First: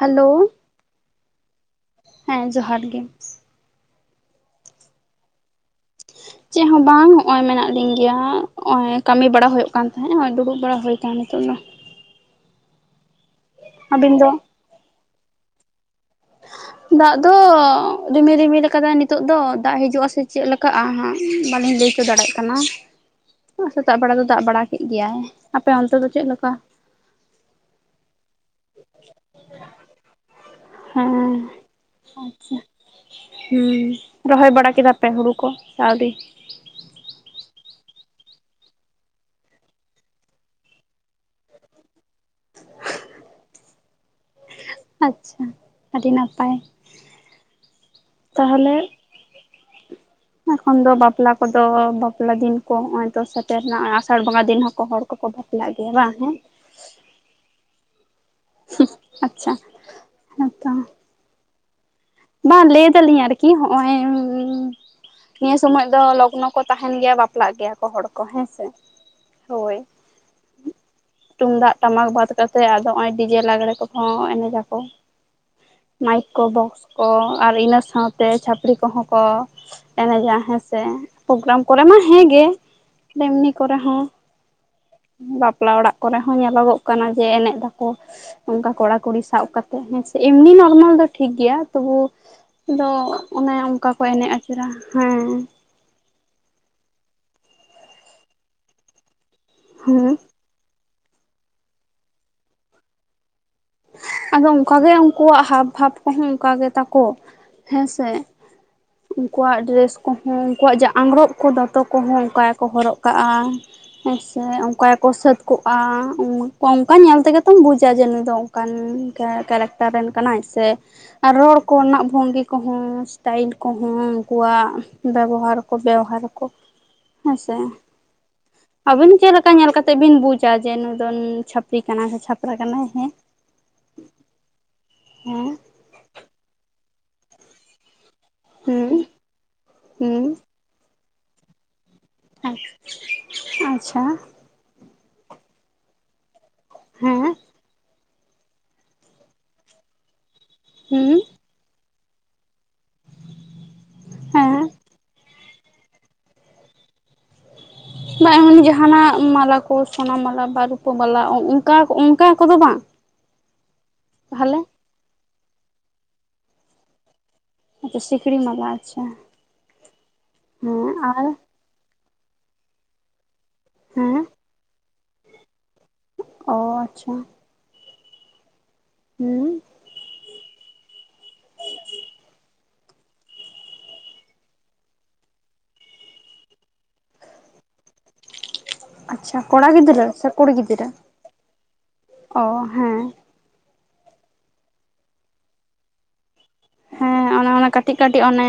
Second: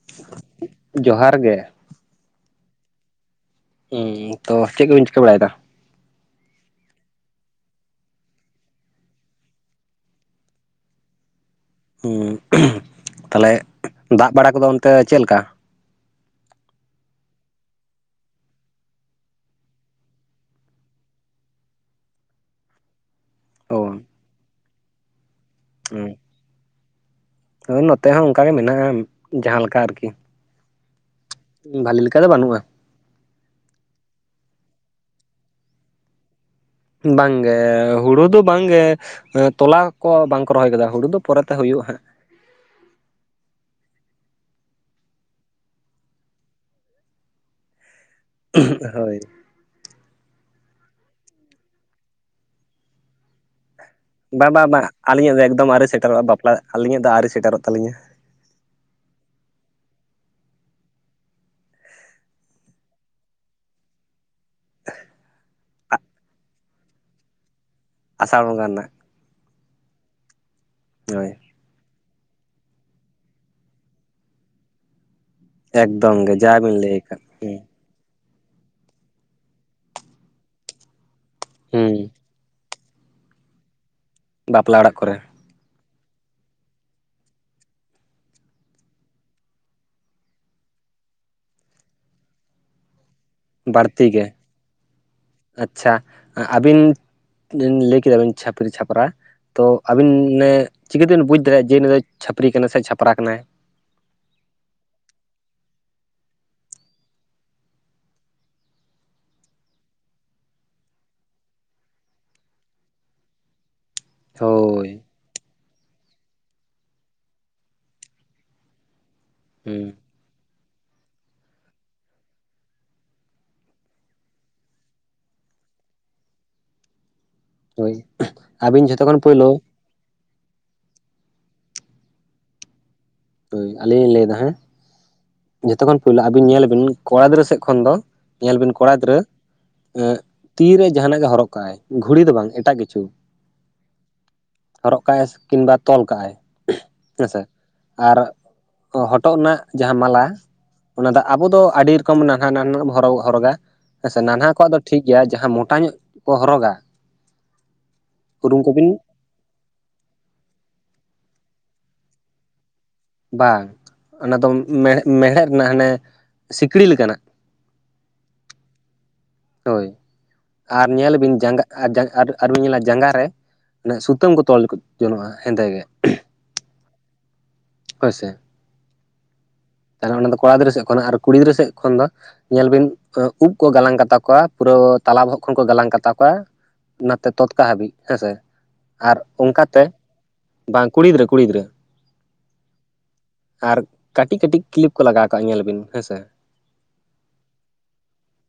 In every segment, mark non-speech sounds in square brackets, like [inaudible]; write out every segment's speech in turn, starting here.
Hello ᱡᱚᱦᱟᱨ ᱜᱮ ᱦᱮᱸ ᱡᱚᱦᱟᱨ ᱜᱮ ᱩᱸ ᱛᱚ ᱪᱮᱫ ᱠᱚᱵᱤᱱ ᱪᱤᱠᱟᱹ ᱵᱟᱲᱟᱭᱮᱫᱟ? ᱪᱮᱫ ᱦᱚᱸ ᱵᱟᱝ ᱦᱚᱜᱼᱚᱭ ᱢᱮᱱᱟᱜ ᱞᱤᱧ ᱜᱮᱭᱟ ᱚᱜᱼᱚᱭ ᱠᱟᱹᱢᱤ ᱵᱟᱲᱟ ᱦᱩᱭᱩᱜ ᱠᱟᱱ ᱛᱟᱦᱮᱸᱼᱟ ᱦᱚᱜᱼᱚᱭ ᱫᱩᱲᱩᱵ ᱵᱟᱲᱟ ᱦᱩᱭ ᱠᱟᱱ ᱱᱤᱛᱚᱜ ᱫᱚ ᱩᱸ [unintelligible] ᱛᱟᱦᱞᱮ ᱟᱹᱵᱤᱱ ᱫᱚ ᱫᱟᱜ ᱵᱟᱲᱟ ᱠᱚᱫᱚ ᱚᱱᱛᱮ ᱪᱮᱫ ᱞᱮᱠᱟ? ᱫᱟᱜ ᱫᱚ ᱨᱤᱢᱤᱞ ᱨᱤᱢᱤᱞ ᱟᱠᱟᱫᱟᱭ ᱱᱤᱛᱚᱜ ᱫᱚ ᱫᱟᱜ ᱦᱤᱡᱩᱜᱼᱟ ᱥᱮ ᱪᱮᱫ ᱞᱮᱠᱟᱜᱼᱟ ᱦᱟᱸᱜ ᱵᱟᱞᱤᱧ ᱞᱟᱹᱭ [unintelligible] ᱫᱟᱲᱮᱜ ᱠᱟᱱᱟ ᱥᱮᱛᱟᱜ ᱚ ᱵᱮᱲᱟ ᱫᱚ ᱫᱟᱜ ᱵᱟᱲᱟ ᱠᱮᱫ ᱜᱮᱭᱟᱭ ᱟᱯᱮ ᱚᱱᱛᱮ ᱫᱚ ᱪᱮᱫ ᱞᱮᱠᱟ ᱦᱳᱭ ᱱᱚᱛᱮ ᱦᱚᱸ ᱚᱱᱠᱟ ᱜᱮ ᱢᱮᱱᱟᱜᱼᱟ ᱡᱟᱦᱟᱸ ᱞᱮᱠᱟ ᱟᱨᱠᱤ ᱦᱮᱸ ᱵᱷᱟᱞᱤ ᱞᱮᱠᱟ ᱫᱚ ᱟᱪᱷᱟ ᱵᱟᱹᱱᱩᱜᱼᱟ ᱦᱩᱸ ᱨᱚᱦᱚᱭ ᱵᱟᱲᱟ ᱠᱮᱫᱟ ᱯᱮ ᱦᱩᱲᱩ ᱠᱚ ᱥᱮ ᱟᱣᱨᱤ? ᱵᱟᱝ ᱜᱮ ᱦᱩᱲᱩ ᱫᱚ ᱵᱟᱝ ᱜᱮ ᱟᱹ ᱛᱚᱞᱟ ᱠᱚ ᱵᱟᱝ ᱠᱚ ᱨᱚᱦᱚᱭ ᱠᱟᱫᱟ ᱦᱩᱲᱩ ᱫᱚ ᱯᱚᱨᱮᱛᱮ ᱦᱩᱭᱩᱜᱼᱟ ᱦᱟᱸᱜ ᱟᱪᱷᱟ ᱟᱹᱰᱤ ᱱᱟᱯᱟᱭ ᱛᱟᱦᱚᱞᱮ [unintelligible] ᱦᱳᱭ ᱮᱠᱷᱚᱱ ᱫᱚ ᱵᱟᱯᱞᱟ ᱠᱚᱫᱚ ᱵᱟᱯᱞᱟ ᱫᱤᱱ ᱠᱚ ᱦᱚᱜᱼᱚᱭ ᱛᱚ ᱥᱮᱴᱮᱨ ᱨᱮᱱᱟ ᱵᱟᱼᱵᱟᱼᱵᱟ ᱟᱹᱞᱤᱧᱟᱜ ᱫᱚ ᱮᱠᱫᱚᱢ ᱟᱹᱣᱨᱤ ᱥᱮᱴᱮᱨᱚᱜᱼᱟ ᱦᱮᱸ ᱵᱟᱯᱞᱟ ᱟᱹᱞᱤᱧᱟᱜ ᱫᱚ ᱟᱹᱣᱨᱤ ᱥᱮᱴᱮᱨᱚᱜ ᱛᱟᱹᱞᱤᱧᱟ ᱦᱩᱸᱟᱪᱷᱟ ᱦᱮᱸ ᱛᱚ ᱵᱟᱝ ᱞᱟᱹᱭ ᱫᱟᱞᱤᱧ ᱟᱨᱠᱤ ᱦᱚᱜ ᱚᱚᱭ ᱱᱤᱭᱟᱹ ᱥᱚᱢᱚᱭ ᱫᱚ ᱞᱚᱜᱱᱚ ᱠᱚ ᱛᱟᱦᱮᱱ ᱜᱮᱭᱟ ᱵᱟᱯ ᱞᱟᱜᱽ ᱜᱮᱭᱟ ᱠᱚ ᱦᱚᱲ ᱠᱚ ᱟᱥᱟᱲ ᱦᱮᱸ ᱥᱮ ᱵᱚᱸᱜᱟ ᱨᱮᱱᱟᱜ ᱦᱳᱭ ᱦᱳᱭ ᱛᱩᱢᱫᱟᱜ ᱴᱟᱢᱟᱠ ᱵᱟᱫ ᱠᱟᱛᱮᱫ ᱟᱫᱚ ᱚᱜᱼᱚᱭ ᱰᱤᱡᱮ ᱞᱟᱸᱜᱽᱲᱮ ᱠᱚᱦᱚᱸ ᱮᱱᱮᱡᱽ ᱟᱠᱚ ᱮᱠᱫᱚᱢ ᱢᱟᱭᱤᱠ ᱜᱮ ᱠᱚ ᱡᱟᱵᱤᱱ ᱵᱚᱠᱥ ᱞᱟᱹᱭ ᱟᱠᱟᱫ ᱚᱸ ᱟᱨ ᱦᱩᱸ ᱤᱱᱟᱹ ᱥᱟᱶᱛᱮ ᱪᱷᱟᱹᱯᱲᱤ ᱠᱚᱦᱚᱸ ᱠᱚ ᱮᱱᱮᱡᱟ ᱦᱮᱸᱥᱮ ᱯᱳᱜᱽᱨᱟᱢ ᱠᱚᱨᱮ ᱦᱩᱸ ᱢᱟ ᱦᱮᱸ ᱜᱮ ᱮᱢᱱᱤ ᱠᱚᱨᱮ ᱦᱚᱸ ᱵᱟᱯᱞᱟ ᱚᱲᱟᱜ ᱠᱚᱨᱮ ᱵᱟᱯᱞᱟ ᱚᱲᱟᱜ ᱠᱚᱨᱮ ᱦᱚᱸ ᱧᱮᱞᱚᱜᱚᱜ ᱠᱟᱱᱟ ᱡᱮ ᱮᱱᱮᱡᱽ ᱫᱟᱠᱚ ᱚᱱᱠᱟ ᱠᱚᱲᱟ ᱠᱩᱲᱤ ᱥᱟᱵ ᱠᱟᱛᱮᱜ ᱦᱮᱸᱥᱮ ᱮᱢᱱᱤ ᱱᱚᱨᱢᱟᱞ ᱫᱚ ᱴᱷᱤᱠ ᱜᱮᱭᱟ ᱛᱚᱵᱩ ᱫᱚ ᱚᱱᱮ ᱚᱱᱠᱟ ᱠᱚ ᱮᱱᱮᱡ ᱟᱹᱪᱩᱨᱟ ᱦᱮᱸ ᱟᱪᱷᱟ ᱟᱹᱵᱤᱱ ᱞᱟᱹᱭ ᱠᱮᱫᱟ ᱵᱮᱱ ᱪᱷᱟᱯᱨᱤ ᱪᱷᱟᱯᱨᱟ ᱛᱚ ᱦᱮᱸ ᱟᱵᱤᱱ ᱱᱮ ᱪᱤᱠᱟᱹ ᱛᱮᱵᱤᱱ ᱵᱩᱡᱽ ᱫᱟᱲᱮᱭᱟᱜᱼᱟ ᱡᱮ ᱱᱩᱭ ᱫᱚ ᱪᱷᱟᱹᱯᱨᱤ ᱠᱟᱱᱟᱭ ᱥᱮ ᱪᱷᱟᱯᱨᱟ ᱠᱟᱱᱟᱭ ᱟᱫᱚ ᱚᱱᱠᱟᱜᱮ ᱩᱱᱠᱩᱣᱟᱜ ᱦᱟᱵ ᱵᱷᱟᱵ ᱠᱚᱦᱚᱸ ᱚᱱᱠᱟ ᱜᱮ ᱛᱟᱠᱚ ᱦᱮᱸ ᱥᱮ ᱩᱱᱠᱩᱣᱟᱜ ᱰᱨᱮᱥ ᱠᱚᱦᱚᱸ ᱩᱱᱠᱩᱣᱟᱜ ᱡᱮ ᱟᱝᱜᱨᱚᱵ ᱠᱚ ᱫᱚᱛᱚ ᱠᱚᱦᱚᱸ ᱚᱱᱠᱟ ᱜᱮᱠᱚ ᱦᱚᱨᱚᱜ ᱠᱟᱜᱼᱟ ᱦᱮᱸ ᱥᱮ ᱚᱱᱠᱟ ᱦᱳᱭ ᱜᱮᱠᱚ ᱥᱟᱹᱛ ᱠᱚᱜᱼᱟ ᱚᱱᱠᱟ ᱧᱮᱞ ᱛᱮᱜᱮ ᱛᱚᱢ ᱵᱩᱡᱟ ᱡᱮ ᱱᱩᱭ ᱫᱚ ᱚᱱᱠᱟᱱ ᱠᱮᱨᱮᱠᱴᱟᱨ ᱦᱩᱸ ᱨᱮᱱ ᱠᱟᱱᱟᱭ ᱥᱮ ᱟᱨ ᱨᱚᱲ ᱠᱚ ᱨᱮᱱᱟᱜ ᱵᱷᱚᱝᱜᱤ ᱠᱚᱦᱚᱸ ᱥᱴᱟᱭᱤᱞ ᱠᱚᱦᱚᱸ ᱩᱱᱠᱩᱣᱟᱜ ᱵᱮᱵᱚᱦᱟᱨ ᱠᱚ ᱵᱮᱣᱦᱟᱨᱟᱠᱚ [unintelligible] ᱦᱳᱭ ᱟᱹᱵᱤᱱ ᱡᱷᱚᱛᱚ ᱠᱷᱚᱱ ᱯᱳᱭᱞᱩ ᱛᱮᱵᱤᱱ ᱵᱩᱡᱟ ᱡᱮ ᱱᱩᱭ ᱫᱚ ᱪᱷᱟᱹᱯᱨᱤ ᱠᱟᱱᱟᱭ ᱥᱮ ᱪᱷᱟᱯᱨᱟ ᱠᱟᱱᱟᱭ ᱦᱮᱸ? ᱳᱭ ᱟᱹᱞᱤᱧ ᱞᱤᱧ ᱞᱟᱹᱭ ᱫᱟ ᱦᱮᱸ, ᱦᱮᱸ ᱡᱷᱚᱛᱚ ᱠᱷᱚᱱ ᱯᱳᱭᱞᱳ ᱟᱹᱵᱤᱱ ᱧᱮᱞ ᱵᱤᱱ ᱠᱚᱲᱟ ᱜᱤᱫᱽᱨᱟᱹ ᱥᱮᱫ ᱠᱷᱚᱱ ᱫᱚ ᱧᱮᱞ ᱵᱤᱱ ᱠᱚᱲᱟ ᱦᱩᱸ ᱜᱤᱫᱽᱨᱟᱹ ᱦᱩᱸ ᱛᱤ ᱨᱮ ᱡᱟᱦᱟᱱᱟᱜ ᱜᱮ ᱦᱚᱨᱚᱜ ᱠᱟᱜᱼᱟᱭ ᱜᱷᱩᱲᱤ ᱫᱚ ᱵᱟᱝ ᱮᱴᱟᱜ ᱠᱤᱪᱷᱩ ᱟᱪᱪᱷᱟ ᱦᱚᱨᱚᱜ ᱠᱟᱜᱼᱟᱭ ᱠᱤᱢ ᱵᱟ ᱛᱚᱞ ᱠᱟᱜᱼᱟᱭ ᱦᱮᱸ ᱦᱮᱸᱥᱮ ᱟᱨ ᱦᱚᱴᱚᱜ ᱨᱮᱱᱟᱜ ᱡᱟᱦᱟᱸ ᱢᱟᱞᱟ ᱚᱱᱟ ᱫᱚ ᱦᱩᱸ ᱟᱵᱚ ᱫᱚ ᱟᱹᱰᱤ ᱠᱚᱢ ᱱᱟᱱᱟᱜ ᱱᱚᱜ ᱦᱚᱨᱚᱜᱟ ᱦᱮᱸ ᱥᱮ ᱱᱟᱱᱦᱟ ᱠᱚᱣᱟᱜ ᱫᱚ ᱴᱷᱤᱠ ᱜᱮᱭᱟ ᱡᱟᱦᱟᱸ ᱢᱚᱴᱟ ᱧᱚᱜ ᱠᱚ ᱦᱚᱨᱚᱜᱟ ᱵᱟ ᱩᱨᱩᱢ ᱮᱢᱚᱱ ᱠᱚᱵᱤᱱ ᱡᱟᱦᱟᱱᱟᱜ ᱢᱟᱞᱟ ᱠᱚ ᱥᱚᱱᱟ ᱢᱟᱞᱟ ᱵᱟ ᱨᱩᱯᱟᱹ ᱵᱟᱞᱟ ᱚᱱᱠᱟ ᱚᱱᱠᱟ ᱠᱚᱫᱚ ᱵᱟᱝ ᱵᱟᱝ ᱚᱱᱟ ᱫᱚ ᱛᱟᱦᱚᱞᱮ ᱢᱮᱲᱦᱮᱫ ᱢᱮᱲᱦᱮᱫ ᱨᱮᱱᱟᱜ ᱦᱟᱱᱮ ᱥᱤᱠᱲᱤ ᱞᱮᱠᱟᱱᱟᱜ ᱟᱪᱷᱟ ᱥᱤᱠᱲᱤ ᱢᱞᱟ ᱟᱪᱷᱟ ᱦᱳᱭ ᱟᱨ ᱧᱮᱞ ᱵᱤᱱ ᱡᱟᱸᱜᱟ ᱟᱨ ᱡᱟᱸᱜᱟ ᱟᱨ ᱟᱨ ᱵᱤᱱ ᱧᱮᱞᱟ ᱡᱟᱸᱜᱟ ᱨᱮ ᱱᱮ ᱦᱮᱸ ᱥᱩᱛᱟᱹᱢ ᱠᱚ ᱛᱚᱞ ᱠᱚ ᱡᱚᱱᱚᱜᱼᱟ ᱦᱮᱸᱫᱮ ᱜᱮ᱾ ᱚ ᱟᱪᱪᱷᱟ ᱦᱳᱭ ᱥᱮ? ᱦᱩᱸᱻᱩᱸ᱾ ᱛᱟᱦᱚᱞᱮ ᱚᱱᱟ ᱫᱚ ᱠᱚᱲᱟ ᱜᱤᱫᱽᱨᱟᱹ ᱥᱮᱫ ᱠᱷᱚᱱᱟᱜ ᱟᱨ ᱠᱩᱲᱤ ᱜᱤᱫᱽᱨᱟᱹ ᱥᱮᱫ ᱠᱷᱚᱱ ᱱᱟ ᱧᱮᱞ ᱵᱤᱱ ᱮᱸ ᱩᱵ ᱠᱚ ᱜᱟᱞᱟᱝ ᱠᱟᱛᱟ ᱠᱚᱣᱟ ᱯᱩᱨᱟᱹ ᱛᱟᱞᱟ ᱵᱚᱦᱚᱜ ᱠᱷᱚᱱ ᱠᱚ ᱜᱟᱞᱟᱝ ᱠᱟᱛᱟ ᱠᱚᱣᱟ᱾ ᱱᱟᱛᱮ ᱛᱚᱛᱠᱟ ᱦᱟᱹᱵᱤᱡ ᱦᱮᱸ ᱥᱮ? ᱟᱨ ᱟᱪᱪᱷᱟ ᱠᱚᱲᱟ ᱚᱝᱠᱟᱛᱮ ᱜᱤᱫᱽᱨᱟᱹ ᱥᱮ ᱠᱩᱲᱤ ᱵᱟᱝ ᱠᱩᱲᱤ ᱜᱤᱫᱽᱨᱟᱹ ᱠᱩᱲᱤ ᱜᱤᱫᱽᱨᱟᱹ ᱚ ᱦᱮᱸ ᱟᱨ ᱠᱟᱹᱴᱤᱡ ᱠᱟᱹᱴᱤᱡ ᱠᱞᱤᱯ ᱠᱚ ᱞᱟᱜᱟᱣ ᱠᱟᱜᱼᱟ ᱧᱮᱞ ᱵᱤᱱ ᱦᱮᱸᱥᱮ? ᱦᱮᱸ ᱚᱱᱮ ᱚᱱᱟ ᱠᱟᱹᱴᱤᱡ ᱠᱟᱹᱴᱤᱡ ᱚᱱᱮ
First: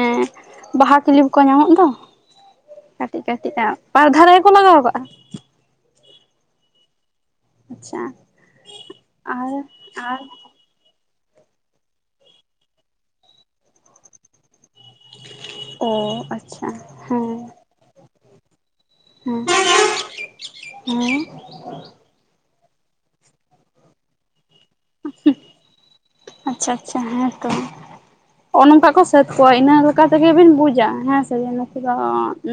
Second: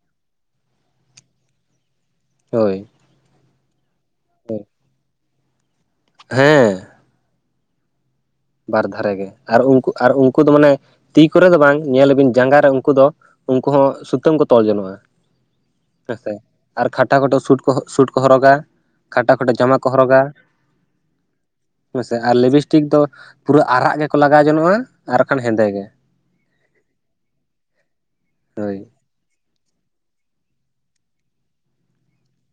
ᱵᱟᱦᱟ ᱠᱤᱞᱤᱯ ᱠᱚ ᱧᱟᱢᱚᱜ ᱫᱚ᱾ ᱦᱳᱭ᱾ ᱠᱟᱹᱴᱤᱡ ᱠᱟᱹᱴᱤᱡ ᱟᱜ ᱯᱟᱨ ᱫᱷᱟᱨᱮ ᱜᱮᱠᱚ ᱞᱟᱜᱟᱣ ᱠᱟᱜᱼᱟ᱾ ᱦᱮᱸ᱾ ᱟᱪᱪᱷᱟ ᱵᱟᱨ ᱫᱷᱟᱨᱮ ᱜᱮ ᱟᱨ ᱩᱝᱠᱩ ᱟᱨ ᱩᱝᱠᱩ ᱫᱚ ᱢᱟᱱᱮ ᱛᱤ ᱠᱚᱨᱮ ᱫᱚ ᱵᱟᱝ ᱧᱮᱞ ᱟᱹᱵᱤᱱ ᱡᱟᱸᱜᱟ ᱨᱮ ᱩᱝᱠᱩ ᱫᱚ ᱩᱝᱠᱩ ᱦᱚᱸ ᱥᱩᱛᱟᱹᱢ ᱠᱚ ᱛᱚᱞ ᱡᱚᱱᱚᱜᱼᱟ᱾ ᱚ ᱦᱮᱸᱥᱮ ᱟᱪᱪᱷᱟ ᱟᱨ ᱠᱷᱟᱴᱟ ᱠᱷᱚᱴᱚ ᱦᱮᱸ ᱥᱩᱸᱴ ᱠᱚ ᱥᱩᱸᱴ ᱠᱚ ᱦᱚᱨᱚᱜᱟ᱾ ᱠᱷᱟᱴᱚ ᱦᱮᱸ ᱠᱷᱟᱴᱚ ᱡᱟᱢᱟ ᱠᱚ ᱦᱚᱨᱚᱜᱟ᱾ ᱦᱮᱸ ᱦᱮᱸᱥᱮ ᱟᱨ ᱞᱮᱵᱤᱥᱴᱤᱠ ᱫᱚ ᱯᱩᱨᱟᱹ ᱟᱨᱟᱜ ᱜᱮᱠᱚ ᱞᱟᱜᱟᱣ ᱡᱚᱱᱚᱜᱼᱟ᱾ ᱟᱨ ᱚᱦᱩᱸ ᱵᱟᱠᱷᱟᱱ ᱦᱮᱸᱫᱮ ᱜᱮ ᱟᱪᱪᱷᱟ ᱟᱪᱪᱷᱟ ᱦᱮᱸᱛᱚ ᱦᱳᱭ ᱚᱱᱚᱝᱠᱟ ᱠᱚ ᱥᱟᱹᱛ ᱠᱚᱣᱟ ᱤᱱᱟᱹ ᱞᱮᱠᱟᱛᱮᱜᱮᱵᱤᱱ ᱵᱩᱡᱟ ᱦᱮᱸ ᱥᱮ ᱡᱮ ᱱᱩᱠᱩ ᱫᱚ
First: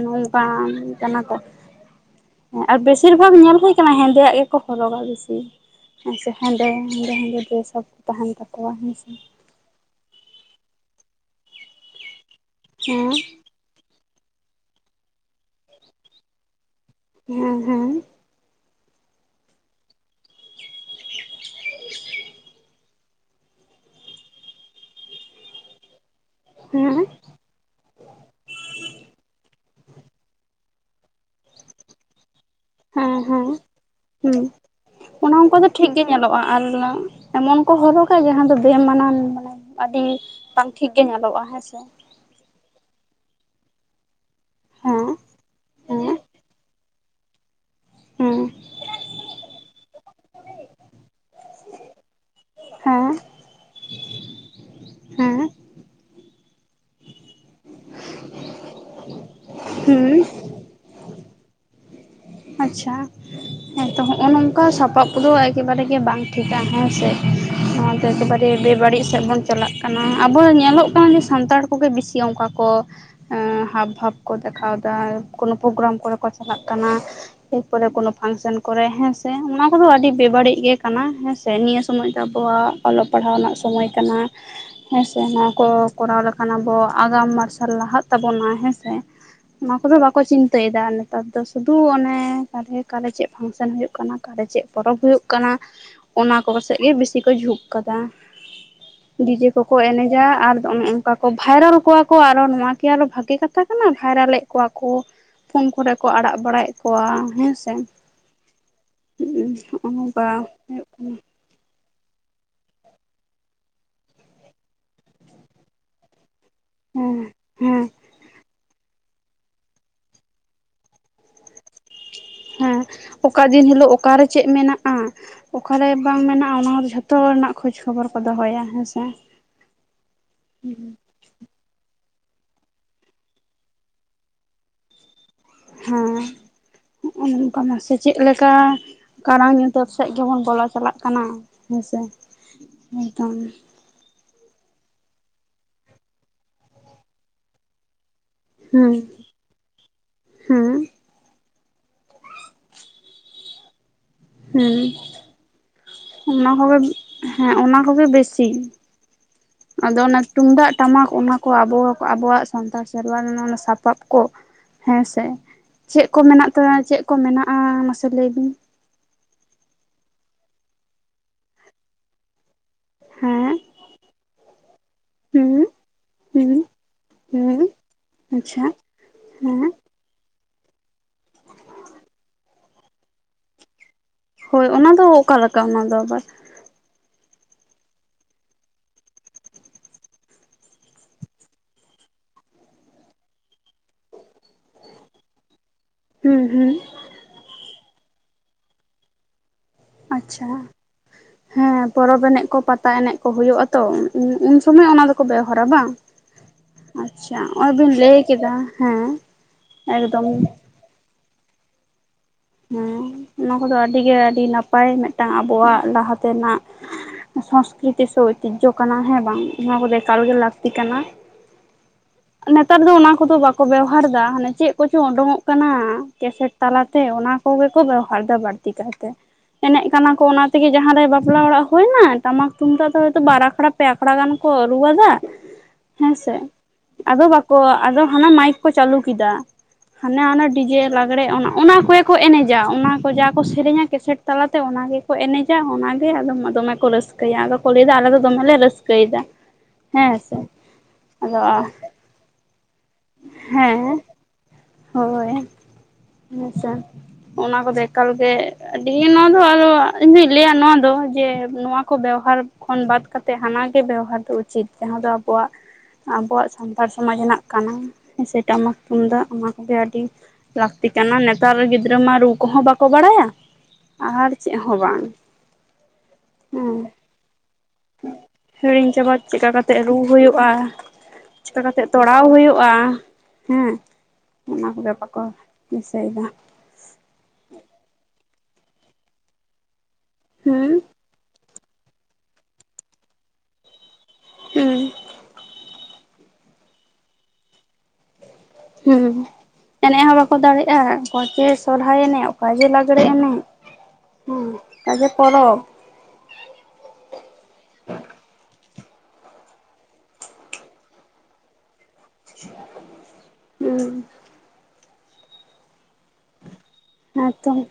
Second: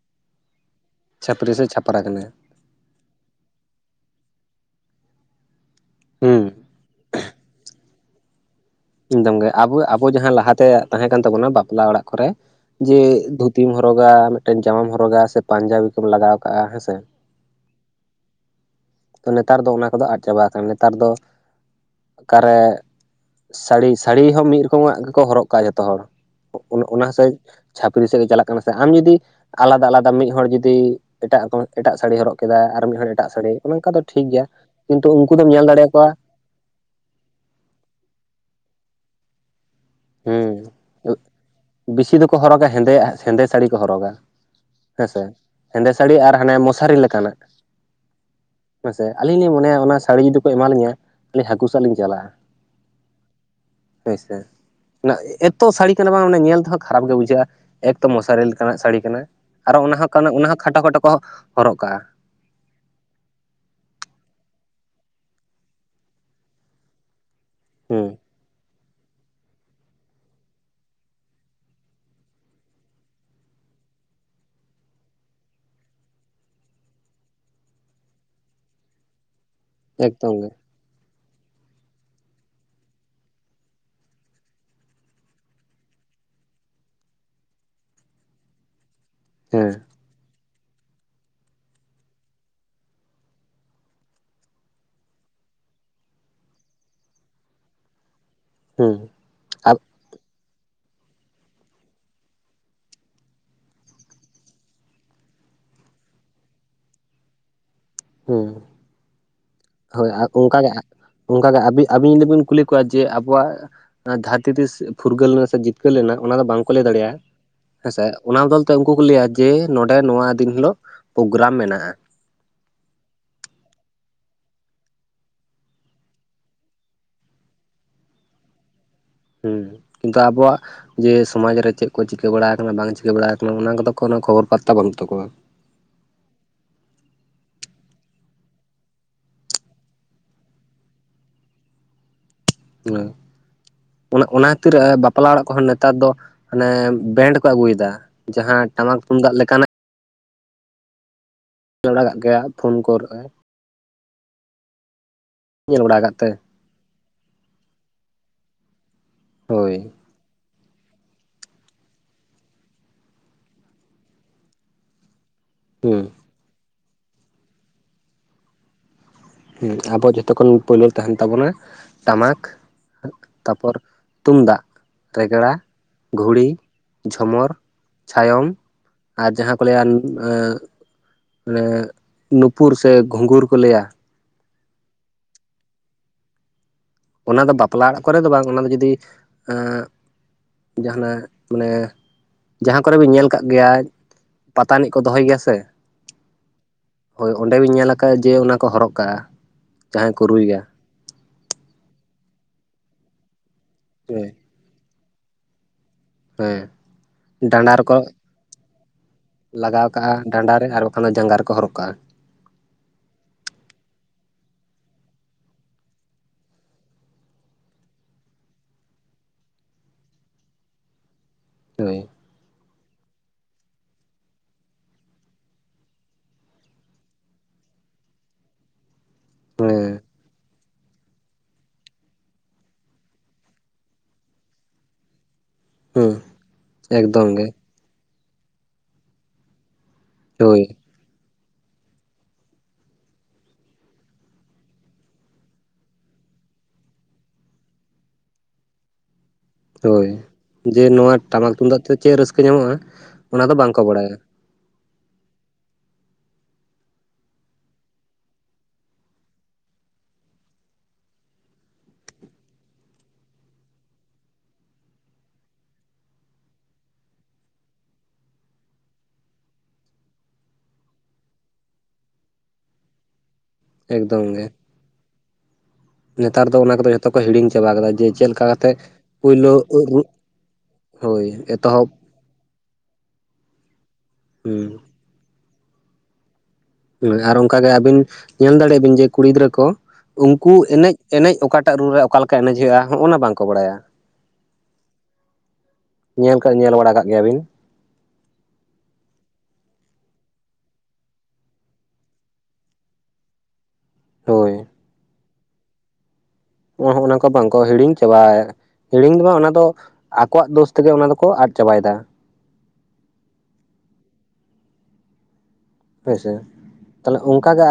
ᱱᱚᱝᱠᱟᱱ ᱪᱷᱟᱹᱯᱨᱤ ᱥᱮ ᱪᱷᱟᱯᱨᱟ ᱠᱟᱱᱟᱭ᱾ ᱦᱮᱸ ᱟᱨ ᱵᱮᱥᱤᱨ ᱵᱷᱟᱜᱽ ᱧᱮᱞ ᱦᱩᱭ ᱟᱠᱟᱱᱟ ᱦᱮᱸᱫᱮᱭᱟᱜ ᱜᱮᱠᱚ ᱦᱚᱨᱚᱜᱟ ᱵᱮᱥᱤ᱾ ᱦᱮᱸᱥᱮ ᱦᱩᱸ ᱦᱮᱸᱫᱮ ᱦᱮᱸᱫᱮ-ᱦᱮᱸᱫᱮ ᱰᱨᱮᱥ ᱦᱚᱸ ᱛᱟᱸᱦᱮᱱ ᱛᱟᱠᱚᱣᱟ᱾ ᱥᱮ ᱮᱠᱫᱚᱢ ᱜᱮ ᱟᱵᱚ ᱟᱵᱚ ᱡᱟᱦᱟᱸ ᱞᱟᱦᱟᱛᱮ ᱛᱟᱦᱮᱸ ᱠᱟᱱ ᱛᱟᱵᱚᱱᱟ ᱵᱟᱯᱞᱟ ᱚᱲᱟᱜ ᱠᱚᱨᱮ ᱡᱮ ᱦᱮᱸ ᱫᱷᱩ ᱛᱤᱢ ᱦᱚᱨᱚᱜᱟ ᱢᱤᱫᱴᱮᱱ ᱡᱟᱢᱟᱢ ᱦᱚᱨᱚᱜᱟ ᱥᱮ ᱯᱟᱧᱡᱟᱵᱤ ᱠᱚᱢ ᱞᱟᱜᱟᱣ ᱠᱟᱜᱼᱟ ᱦᱮᱸ ᱥᱮ? ᱦᱮᱸ ᱦᱮᱸ᱾ ᱛᱚ ᱱᱮᱛᱟᱨ ᱫᱚ ᱚᱱᱟ ᱠᱚᱫᱚ ᱟᱫ ᱪᱟᱵᱟ ᱟᱠᱟᱱᱟ ᱱᱮᱛᱟᱨ ᱫᱚ ᱚᱠᱟᱨᱮ ᱥᱟᱹᱲᱤ ᱥᱟᱹᱲᱤ ᱦᱚᱸ ᱢᱤᱜ ᱨᱚᱠᱚᱢᱟᱜ ᱜᱮᱠᱚ ᱦᱚᱨᱚᱜ ᱠᱟᱜᱼᱟ ᱡᱚᱛᱚ ᱦᱚᱲ ᱚᱱᱟ ᱦᱮᱸ ᱚᱱᱟ ᱥᱟᱹ ᱪᱷᱟᱹᱯᱮᱤ ᱥᱮᱜ ᱜᱮ ᱪᱟᱞᱟᱜ ᱠᱟᱱᱟ ᱥᱮ ᱟᱢ ᱡᱩᱫᱤ ᱟᱞᱟᱫᱟ ᱟᱞᱟᱫᱟ ᱢᱤᱜ ᱦᱚᱲ ᱡᱩᱫᱤ ᱮᱴᱟᱜ ᱠᱚᱸ ᱮᱴᱟᱜ ᱥᱟᱹᱲᱤ ᱦᱚᱨᱚᱜ ᱠᱮᱫᱟ ᱠᱟ ᱢᱤᱜ ᱦᱚᱲ ᱦᱮᱸ ᱮᱴᱟᱜ ᱦᱮᱸ ᱥᱟᱹᱲᱤ ᱚᱱᱮ ᱚᱝᱠᱟ ᱫᱚ ᱴᱷᱤᱠ ᱜᱮᱭᱟ ᱦᱮᱸ ᱠᱤᱱᱛᱩ ᱩᱱᱠᱩ ᱚᱱᱮ ᱫᱚᱢ ᱚᱱᱠᱟ ᱧᱮᱞ ᱫᱚ ᱫᱟᱲᱮᱭᱟᱠᱚᱣᱟ [unintelligible] ᱮᱢᱚᱱ ᱠᱚ ᱦᱚᱨᱚᱜᱟ ᱡᱟᱦᱟᱸ ᱫᱚ ᱵᱮ ᱢᱟᱱᱟᱱ ᱢᱟᱱᱮ ᱟᱹᱰᱤ ᱵᱟᱝ ᱦᱩᱸ ᱴᱷᱤᱠ ᱜᱮ ᱧᱮᱞᱚᱜᱼᱟ᱾ ᱦᱮᱸᱥᱮ? ᱵᱮᱥᱤ ᱫᱚᱠᱚ ᱦᱚᱨᱚᱜᱟ ᱦᱮᱸᱫᱮᱭᱟᱜ ᱦᱮᱸᱫᱮ ᱥᱟᱹᱲᱤ ᱠᱚ ᱦᱚᱨᱚᱜᱟ ᱦᱮᱸ ᱦᱮᱸᱥᱮ ᱦᱮᱸᱫᱮ ᱦᱮᱸ ᱥᱟᱹᱲᱤ ᱟᱨ ᱦᱟᱱᱮ ᱢᱚᱥ ᱥᱟᱹᱨᱤ ᱞᱮᱠᱟᱱᱟᱜ᱾ ᱦᱮᱸ ᱦᱮᱸᱥᱮ ᱟᱹᱞᱤᱧ ᱞᱤᱧ ᱢᱚᱱᱮᱭᱟ ᱚᱱᱟ ᱥᱟᱹᱲᱤ ᱡᱩᱫᱤ ᱠᱚ ᱮᱢᱟᱞᱤᱧᱟᱹ [unintelligible] ᱦᱟᱹᱠᱩ ᱥᱟᱵ ᱞᱤᱧ ᱪᱟᱞᱟᱜᱼᱟ᱾ ᱦᱮᱸ ᱦᱳᱭ ᱥᱮ᱾ ᱱᱟᱜ ᱦᱮᱸ ᱮᱛᱚ ᱥᱟᱹᱲᱤ ᱠᱟᱱᱟ ᱵᱟᱝ ᱧᱮᱞ ᱛᱮᱦᱚᱸ ᱠᱷᱟᱨᱟᱯ ᱜᱮ ᱵᱩᱡᱷᱟᱹᱜᱼᱟ, ᱮᱠᱛᱚ ᱢᱚᱥᱟᱨᱤ ᱞᱮᱠᱟᱱᱟᱜ ᱥᱟᱹᱲᱤ ᱠᱟᱱᱟ᱾ ᱟᱨ ᱦᱚᱸ ᱚᱱᱟ ᱦᱮᱸ ᱦᱚᱸ ᱠᱷᱟᱴᱚ ᱠᱷᱟᱴᱚ ᱠᱚ ᱦᱚᱨᱚᱜ ᱠᱟᱜᱼᱟ᱾ ᱟᱪᱪᱷᱟ ᱦᱮᱸ ᱛᱚ ᱦᱚᱸᱜᱼᱚ ᱱᱚᱝᱠᱟ ᱥᱟᱯᱟᱵ ᱠᱚᱫᱚ ᱮᱠᱮᱵᱟᱨᱮ ᱜᱮ ᱵᱟᱝ ᱴᱷᱤᱠᱟ᱾ ᱦᱮᱸ ᱥᱮ? ᱱᱚᱣᱟᱫᱚ ᱦᱮᱸ ᱮᱠᱮᱵᱟᱨᱮ ᱵᱮᱵᱟᱹᱲᱤᱡ ᱥᱮᱫ ᱵᱚᱱ ᱪᱟᱞᱟᱜ ᱠᱟᱱᱟ ᱟᱵᱚ ᱧᱮᱞᱚᱜ ᱠᱟᱱᱟ ᱡᱮ ᱥᱟᱱᱛᱟᱲ ᱠᱚᱜᱮ ᱵᱮᱥᱤ ᱚᱝᱠᱟ ᱠᱚ ᱦᱮᱸ ᱦᱟᱵ ᱵᱷᱟᱵ ᱠᱚ ᱫᱮᱠᱷᱟᱣ ᱫᱟ ᱠᱳᱱᱳ ᱯᱨᱳᱜᱨᱟᱢ ᱠᱚᱨᱮ ᱠᱚ ᱪᱟᱞᱟᱜ ᱠᱟᱱᱟ᱾ ᱮᱨ ᱯᱚᱨᱮ ᱠᱳᱱᱳ ᱯᱷᱟᱱᱥᱚᱱ ᱠᱚᱨᱮ ᱦᱮᱸᱥᱮ ᱚᱱᱟ ᱠᱚᱫᱚ ᱟᱹᱰᱤ ᱵᱮᱵᱟᱹᱲᱤᱡ ᱜᱮ ᱠᱟᱱᱟ ᱦᱮᱸ ᱥᱮ ᱱᱤᱭᱟᱹ ᱥᱚᱢᱚᱭ ᱫᱚ ᱟᱵᱚᱣᱟᱜ ᱚᱞᱚᱜ ᱯᱟᱲᱦᱟᱣ ᱨᱮᱱᱟᱜ ᱥᱚᱢᱚᱭ ᱠᱟᱱᱟ᱾ ᱦᱮᱸ ᱥᱮ ᱱᱚᱣᱟ ᱠᱚ ᱠᱚᱨᱟᱣ ᱞᱮᱠᱷᱟᱱ ᱟᱵᱚᱣᱟᱜ ᱟᱜᱟᱢ ᱢᱟᱨᱥᱟᱞ ᱞᱟᱦᱟᱜ ᱛᱟᱵᱚᱱᱟ᱾ ᱦᱮᱸᱥᱮ? ᱚᱱᱟ ᱦᱮᱸ ᱠᱚᱫᱚ ᱵᱟᱠᱚ ᱪᱤᱱᱛᱟᱹᱭᱮᱫᱟ ᱱᱮᱛᱟᱨ ᱫᱚ ᱥᱩᱫᱩ ᱚᱱᱮ ᱛᱟᱞᱦᱮ ᱚᱠᱟᱨᱮ ᱪᱮᱜ ᱯᱷᱟᱱᱥᱟᱱ ᱦᱩᱭᱩᱜ ᱠᱟᱱᱟ ᱚᱠᱟᱨᱮ ᱪᱮᱜ ᱯᱚᱨᱚᱵᱽ ᱦᱩᱭᱩᱜ ᱠᱟᱱᱟ ᱚᱱᱟ ᱠᱚ ᱥᱮᱡ ᱜᱮ ᱵᱮᱥᱤ ᱠᱚ ᱡᱷᱩᱸᱠ ᱠᱟᱫᱟ᱾ ᱦᱩᱸ ᱰᱤᱡᱮ ᱠᱚᱠᱚ ᱮᱱᱮᱡᱟ, ᱟᱨ ᱱᱚᱜ ᱱᱚᱝᱠᱟ ᱠᱚ ᱵᱷᱟᱭᱨᱟᱞ ᱠᱚᱣᱟ ᱠᱚ, ᱟᱨᱚ ᱱᱚᱣᱟ ᱜᱮ ᱟᱨᱚ ᱵᱷᱟᱜᱮ ᱠᱟᱛᱷᱟ ᱠᱟᱱᱟ ᱵᱷᱟᱭᱨᱟ ᱞᱮᱫ ᱠᱚᱣᱟ ᱠᱚ ᱯᱷᱳᱱ ᱠᱚᱨᱮ ᱠᱚ ᱟᱲᱟᱜ ᱵᱟᱲᱟᱭᱮᱫ ᱠᱚᱣᱟ ᱦᱮᱸ ᱥᱮ᱾ ᱦᱩᱸ᱾ [unintelligible] ᱦᱳᱭ ᱟᱨ ᱚᱱᱠᱟᱜᱮ ᱦᱩᱭᱩᱜ ᱠᱟᱱᱟ ᱚᱱᱠᱟᱜᱮ ᱟᱹᱵᱤᱱᱵᱤᱱ ᱠᱩᱞᱤ ᱠᱚᱣᱟ ᱡᱮ ᱟᱵᱚᱣᱟᱜ ᱫᱟᱹᱨᱛᱤ ᱛᱤᱥ ᱯᱷᱩᱨᱜᱟᱹᱞ ᱞᱮᱱᱟ ᱥᱮ ᱡᱤᱛᱠᱟᱹᱨ ᱞᱮᱱᱟ ᱚᱱᱟ ᱫᱚ ᱵᱟᱝᱠᱚ ᱞᱟᱹᱭ ᱦᱮᱸ ᱫᱟᱲᱮᱭᱟᱜᱼᱟ᱾ ᱦᱮᱸ ᱦᱮᱸᱥᱮ ᱚᱱᱟ ᱵᱚᱫᱚᱞ ᱛᱮ ᱩᱱᱠᱩ ᱠᱚ ᱞᱟᱹᱭᱟ ᱡᱮ ᱱᱚᱸᱰᱮ ᱱᱚᱣᱟ ᱫᱤᱱ ᱦᱤᱞᱳᱜ ᱯᱨᱳᱜᱨᱟᱢ ᱢᱮᱱᱟᱜᱼᱟ᱾ ᱦᱮᱸ ᱚᱠᱟ ᱫᱤᱱ ᱦᱤᱞᱳᱜ ᱚᱠᱟᱨᱮ ᱪᱮᱫ ᱢᱮᱱᱟᱜᱼᱟ᱾ ᱚᱠᱟᱨᱮ ᱵᱟᱝ ᱢᱮᱱᱟᱜᱼᱟ, ᱚᱱᱟ ᱡᱷᱚᱛᱚ ᱨᱮᱱᱟᱜ ᱠᱷᱚᱡᱽ ᱠᱷᱚᱵᱚᱨ ᱠᱚ ᱫᱚᱦᱚᱭᱟ ᱦᱮᱸᱥᱮ᱾ ᱦᱮᱸ ᱠᱤᱱᱛᱩ ᱟᱵᱚᱣᱟᱜ ᱡᱮ ᱥᱚᱢᱟᱡ ᱨᱮ ᱪᱮᱫ ᱠᱚ ᱪᱤᱠᱟᱹ ᱵᱟᱲ ᱟᱠᱟᱱᱟ ᱵᱟᱝ ᱪᱤᱠᱟᱹ ᱵᱟᱲᱟ ᱟᱠᱟᱱᱟ ᱚᱱᱟ ᱠᱚᱫᱚ ᱠᱚ ᱠᱷᱚᱵᱚᱨ ᱯᱟᱛᱛᱟ ᱵᱟᱹᱱᱩᱜ ᱛᱟᱠᱚᱣᱟ᱾ ᱦᱮᱸ ᱦᱚᱜ ᱱᱚᱝᱠᱟ ᱢᱟᱥᱮ ᱪᱮᱫ ᱞᱮᱠᱟ ᱠᱟᱨᱟᱝ ᱧᱩᱛᱟᱹᱵ ᱥᱮᱫ ᱜᱮᱵᱚᱱ ᱵᱚᱞᱚ ᱪᱟᱞᱟᱜ ᱠᱟᱱᱟ ᱦᱮᱸᱥᱮ? [unintelligible] ᱮᱠᱫᱚᱢ ᱚᱱᱟ ᱚᱱᱟ ᱠᱷᱟᱹᱛᱤᱨ ᱵᱟᱯᱞᱟ ᱚᱲᱟᱜ ᱠᱚᱦᱚᱸ ᱱᱮᱛᱟᱨ ᱫᱚ ᱢᱟᱱᱮ ᱵᱮᱱᱰ ᱠᱚ ᱟᱹᱜᱩᱭ ᱫᱟ᱾ ᱡᱟᱦᱟᱸ ᱦᱮᱸ ᱴᱟᱢᱟᱠ ᱛᱩᱢᱫᱟᱜ ᱞᱮᱠᱟᱱᱟᱜ ᱦᱮᱸ ᱡᱚᱲᱟ ᱠᱟᱜ ᱜᱮᱭᱟ ᱯᱷᱳᱱ [unintelligible] ᱠᱚᱨᱚᱜᱼ ᱦᱮᱸ ᱧᱮᱞ ᱵᱟᱲᱟ ᱠᱟᱜ ᱛᱮ ᱚᱱᱟ ᱠᱚᱜᱮ ᱦᱮᱸ ᱚᱱᱟ ᱠᱚᱜᱮ ᱵᱮᱥᱤ᱾ ᱦᱳᱭ᱾ ᱟᱫᱚ ᱚᱱᱟ ᱛᱩᱢᱫᱟᱜ ᱴᱟᱢᱟᱠ ᱚᱱᱟ ᱠᱚ ᱟᱚ ᱟᱵᱚᱣᱟᱜ ᱥᱟᱱᱛᱟᱲ ᱥᱮᱨᱣᱟ ᱨᱮᱱᱟᱜ ᱥᱟᱯᱟᱵ ᱠᱚ, ᱦᱮᱸᱥᱮ ᱪᱮᱫ ᱦᱩᱸ ᱠᱚ ᱢᱮᱱᱟᱜ ᱛᱟ ᱪᱮᱫ ᱠᱚ ᱢᱮᱱᱟᱜᱼᱟ ᱢᱟᱥᱮ ᱞᱟᱹᱭ ᱵᱤᱱ? ᱦᱩᱸ ᱟᱵᱚᱣᱟᱜ ᱡᱚᱛᱚ ᱠᱷᱚᱱ ᱯᱳᱭᱞᱳ ᱛᱟᱦᱮᱱ ᱛᱟᱵᱚᱱᱟ ᱴᱟᱢᱟᱠ ᱦᱮᱸ ᱛᱟᱯᱚᱨ ᱛᱩᱢᱫᱟᱜ, ᱨᱮᱜᱽᱲᱟ, ᱦᱩᱸ ᱜᱷᱩᱲᱤ ᱦᱩᱸ ᱡᱷᱚᱢᱚᱨ, ᱦᱩᱸ ᱪᱷᱟᱭᱚᱢ ᱟᱪᱪᱷᱟ᱾ ᱟᱨ ᱡᱟᱦᱟᱸ ᱠᱚ ᱦᱮᱸ ᱞᱟᱹᱭᱟ ᱟᱸᱜ ᱚᱱᱮ ᱱᱩᱯᱩᱨ ᱥᱮ ᱜᱷᱩᱸᱜᱩᱨ ᱠᱚ ᱞᱟᱹᱭᱟ᱾ ᱦᱳᱭ ᱚᱱᱟᱫᱚ ᱚᱠᱟ ᱞᱮᱠᱟ ᱚᱱᱟ ᱫᱚ ᱟᱵᱟᱨ? ᱚᱱᱟ ᱫᱚ ᱵᱟᱯᱞᱟ ᱚᱲᱟᱜ ᱠᱚᱨᱮ ᱫᱚ ᱵᱟᱝ ᱚᱱᱟ ᱫᱚ ᱡᱩᱫᱤ ᱮᱸᱜ ᱡᱟᱦᱟᱱᱟᱜ ᱢᱟᱱᱮ ᱡᱟᱦᱟᱸ ᱠᱚᱨᱮ ᱵᱤᱱ ᱧᱮᱞ ᱠᱟᱜ ᱜᱮᱭᱟ ᱯᱟᱛᱟ ᱮᱱᱤᱡ ᱠᱚ ᱫᱚᱦᱚᱭ ᱜᱮᱭᱟ ᱥᱮ ᱦᱩᱸ ᱦᱩᱸ᱾ ᱦᱳᱭ ᱚᱸᱰᱮ ᱵᱤᱱ ᱧᱮᱞ ᱟᱠᱟᱫᱼᱟ ᱡᱮ ᱚᱱᱟ ᱠᱚ ᱦᱚᱨᱚᱜ ᱠᱟᱜᱼᱟ᱾ ᱡᱟᱦᱟᱸᱭ ᱠᱚ ᱟᱪᱪᱷᱟ ᱨᱩᱭᱟ ᱦᱮᱸ ᱯᱚᱨᱚᱵᱽ ᱮᱱᱮᱡ ᱠᱚ ᱯᱟᱛᱟ ᱮᱱᱮᱡ ᱠᱚ ᱦᱩᱭᱩᱜᱼᱟ᱾ ᱛᱚ ᱦᱳᱭ ᱩᱱ ᱥᱚᱢᱚᱭ ᱚᱱᱟ ᱫᱚᱠᱚ ᱵᱮᱣᱦᱟᱨᱟ ᱵᱟᱝ? ᱦᱮᱸ ᱟᱪᱪᱷᱟ ᱱᱚᱜᱼᱚᱭ ᱰᱟᱸᱰᱟ ᱵᱤᱱ ᱨᱮᱠᱚ ᱞᱟᱹᱭ ᱠᱮᱫᱟ ᱦᱮᱸ ᱮᱠᱫᱚᱢ᱾ ᱚᱱᱟ ᱡᱟᱸᱜᱟ ᱨᱮᱠᱚ ᱦᱚᱨᱚᱜ ᱠᱟᱜᱼᱟ᱾ ᱦᱮᱸ ᱚᱱᱟ ᱠᱚᱫᱚ ᱟᱹᱰᱤᱜᱮ ᱟᱹᱰᱤ ᱱᱟᱯᱟᱭ ᱢᱤᱫᱴᱟᱝ ᱟᱵᱚᱣᱟᱜ ᱞᱟᱦᱟ ᱛᱮᱱᱟᱜ ᱥᱚᱝᱥᱠᱨᱤᱛᱤ ᱥᱮ ᱪᱮᱫ ᱳᱭᱛᱤᱡᱡᱷᱚ ᱠᱟᱱᱟ ᱦᱮᱸ ᱵᱟᱝ ᱚᱱᱟ ᱠᱚᱫᱚ ᱮᱠᱟᱞ ᱜᱮ ᱞᱟᱹᱠᱛᱤ ᱠᱟᱱᱟ᱾ ᱦᱳᱭ ᱱᱮᱛᱟᱨ ᱫᱚ ᱚᱱᱟ ᱠᱚᱫᱚ ᱵᱟᱠᱚ ᱠᱚ ᱵᱮᱣᱦᱟᱨ ᱫᱟ ᱦᱟᱱᱮ ᱪᱮᱫ ᱠᱚᱪᱚᱝ ᱚᱰᱩᱠᱚᱜ ᱠᱟᱱᱟ ᱠᱮᱥᱮᱴ ᱛᱟᱞᱟᱛᱮ ᱚᱱᱟ ᱟᱠᱚ ᱜᱮᱠᱚ ᱵᱮᱵᱦᱟᱨ ᱮᱫᱟ ᱵᱟᱹᱲᱛᱤ ᱠᱟᱭᱛᱮ᱾ ᱮᱱᱮᱡ ᱦᱮᱸ ᱠᱟᱱᱟ ᱠᱚ ᱚᱱᱟ ᱛᱮᱜᱮ ᱡᱟᱦᱟᱸᱨᱮ ᱵᱟᱯᱞᱟ ᱚᱲᱟᱜ ᱦᱩᱭᱱᱟ, ᱴᱟᱢᱟᱠ ᱛᱩᱢᱫᱟᱜ ᱫᱚ ᱦᱚᱛᱚ ᱵᱟᱨ ᱟᱠᱷᱲᱟ ᱯᱮ ᱟᱠᱷᱲᱟ ᱜᱟᱱ ᱠᱚ ᱨᱩ ᱟᱹᱫᱟᱟ, ᱥᱮ [inaudible] ᱦᱮᱸ ᱥᱮ, ᱟᱫᱚ ᱮᱠᱫᱚᱢ ᱜᱮ ᱵᱟᱠᱚ ᱟᱫᱚ ᱦᱟᱱᱟ ᱢᱟᱭᱤᱠ ᱠᱚ ᱪᱟᱹᱞᱩ ᱠᱮᱫᱟ ᱦᱟᱱᱮ ᱦᱟᱱᱟ ᱦᱳᱭ ᱰᱤᱡᱮ ᱞᱟᱜᱽᱲᱮ ᱚᱱᱟ ᱠᱚ ᱠᱚ ᱮᱱᱮᱡᱟ ᱚᱱᱟ ᱠᱚ ᱡᱟ ᱠᱚ ᱥᱮᱨᱮᱧᱟ ᱠᱮᱥᱮᱴ ᱛᱟᱞᱟᱛᱮ ᱚᱱᱟ ᱜᱮᱠᱚ ᱮᱱᱮᱡᱟ ᱚᱱᱟᱜ ᱜᱮ ᱟᱫᱚᱢ ᱫᱚᱢᱮ ᱠᱚ ᱨᱟᱹᱥ [unintelligible] ᱞᱟᱹᱭ ᱮᱫᱟ ᱟᱞᱮ ᱫᱚ ᱫᱚᱢᱮ ᱨᱮ ᱨᱟᱹᱥᱠᱟᱹᱭ ᱮᱫᱟ᱾ ᱦᱳᱭ ᱡᱮ ᱱᱚᱣᱟ ᱴᱟᱢᱟᱠ ᱟᱫᱚ ᱛᱩᱢᱫᱟᱜ ᱛᱮ ᱪᱮᱫ ᱨᱟᱹᱥᱠᱟᱹ ᱧᱟᱢᱚᱜᱼᱟ ᱚᱱᱟ ᱫᱚ ᱵᱟᱝᱠᱚ ᱦᱮᱸ ᱵᱟᱲᱟᱭᱟ ᱦᱳᱭ ᱦᱮᱸ ᱥᱮ ᱚᱱᱟ ᱠᱚ ᱮᱠᱟᱞ ᱜᱮ ᱟᱹᱰᱤ ᱱᱚᱣᱟ ᱫᱚ ᱟᱫᱚ ᱤᱧᱫᱚ ᱞᱟᱹᱭᱟ ᱱᱚᱣᱟ ᱫᱚ ᱡᱮ ᱱᱚᱣᱟ ᱠᱚ ᱵᱮᱣᱦᱟᱨ ᱠᱷᱚᱱ ᱵᱟᱛ ᱠᱟᱛᱮᱫ ᱦᱟᱱᱟ ᱜᱮ ᱵᱮᱵᱚᱦᱟᱨ ᱫᱚ ᱩᱪᱤᱛ ᱡᱟᱦᱟᱸ ᱫᱚ ᱟᱵᱚᱣᱟᱜ ᱟᱵᱚᱣᱟᱜ ᱥᱟᱱᱛᱟᱲ ᱥᱚᱢᱟᱡᱽ ᱨᱮᱱᱟᱜ ᱠᱟᱱᱟᱸ ᱥᱮ ᱴᱟᱜᱟᱢᱟᱠ ᱛᱩᱢᱫᱟᱜ ᱚᱱᱟ ᱜᱮ ᱟᱹᱰᱤ ᱞᱟᱹᱠᱛᱤ ᱠᱟᱱᱟ ᱱᱮᱛᱟᱨ ᱜᱤᱫᱽᱨᱟᱹ ᱢᱟ ᱨᱩ ᱠᱚᱦᱚᱸ ᱵᱟᱠᱚ ᱵᱟᱲᱟᱭᱟ ᱮᱠᱫᱚᱢ ᱟᱨ ᱜᱮ ᱪᱮᱫ ᱦᱚᱸ ᱵᱟᱝ ᱱᱮᱛᱟᱨ ᱫᱚ ᱚᱸ ᱚᱱᱟ ᱠᱚᱫᱚ ᱡᱷᱚᱛᱚ ᱠᱚ ᱦᱤᱲᱤᱧ ᱪᱟᱵᱟ ᱠᱟᱫᱟ ᱡᱮ ᱪᱮᱫ ᱞᱮᱠᱟ ᱠᱟᱛᱮᱜ ᱦᱤᱲᱤᱧ ᱪᱟᱵᱟ ᱪᱤᱠᱟᱹ ᱯᱳᱭᱞᱳ ᱠᱟᱛᱮ ᱨᱩ ᱦᱩᱭᱩᱜᱼᱟ? ᱦᱳᱭ ᱪᱮᱠᱟᱹ ᱠᱟᱛᱮ ᱮᱛᱚᱦᱚᱵ ᱛᱚᱲᱟᱣ ᱦᱩᱭᱩᱜᱼᱟ ᱦᱮᱸ? ᱚᱱᱟ ᱠᱚᱜᱮ ᱵᱟᱠᱚ ᱫᱤᱥᱟᱹᱭᱮᱫᱟ ᱦᱮᱸ ᱟᱨ ᱚᱱᱠᱟᱜᱮ ᱟᱹᱵᱤᱱ ᱧᱮᱞ ᱫᱟᱲᱮᱭᱟᱜ ᱵᱤᱱ ᱡᱮ ᱠᱩᱲᱤ ᱜᱤᱫᱽᱨᱟᱹ ᱠᱚ ᱩᱱᱠᱩ ᱦᱩᱸ ᱮᱱᱮᱡ ᱮᱱᱮᱡ ᱚᱠᱟᱴᱟᱜ ᱨᱩ ᱨᱮ ᱚᱠᱟ ᱞᱮᱠᱟ ᱮᱱᱮᱡ ᱦᱩᱭᱩᱜᱼᱟ ᱦᱚᱜᱼᱚᱱᱟ ᱵᱟᱝᱠᱚ ᱵᱟᱲᱟᱭᱟ ᱦᱩᱸ ᱧᱮᱞ ᱠᱟ ᱧᱮᱞ ᱵᱟᱲᱟ ᱠᱟᱜ ᱜᱮᱭᱟᱵᱤᱱ ᱦᱮᱸ ᱮᱱᱮᱡ ᱦᱚᱸ ᱵᱟᱠᱚ ᱫᱟᱲᱮᱭᱟᱜᱼᱟ ᱚᱠᱚᱭ ᱪᱮ ᱥᱚᱨᱚᱦᱟᱭ ᱮᱱᱮᱡ ᱚᱠᱟ ᱡᱮ ᱞᱟᱜᱽᱲᱮ ᱮᱱᱮᱡ ᱦᱮᱸ ᱦᱳᱭ ᱟᱜᱮ ᱯᱚᱨᱚᱵ [unintelligible] ᱱᱚᱝᱠᱟ ᱵᱟᱝᱠᱚ ᱦᱤᱲᱤᱧ ᱪᱟᱵᱟᱭ ᱦᱤᱲᱤᱧ ᱫᱚ ᱵᱟᱝ ᱚᱱᱟ ᱫᱚ ᱟᱠᱚᱣᱟᱜ ᱫᱳᱥ ᱛᱮᱜᱮ ᱚᱱᱟ ᱫᱚᱠᱚ ᱟᱫ ᱪᱟᱵᱟᱭ ᱫᱟ [inaudible] ᱦᱩᱸ ᱦᱮᱸᱥᱮ ᱛᱟᱦᱞᱮ ᱚᱱᱠᱟ ᱦᱮᱸᱛᱚ ᱜᱮ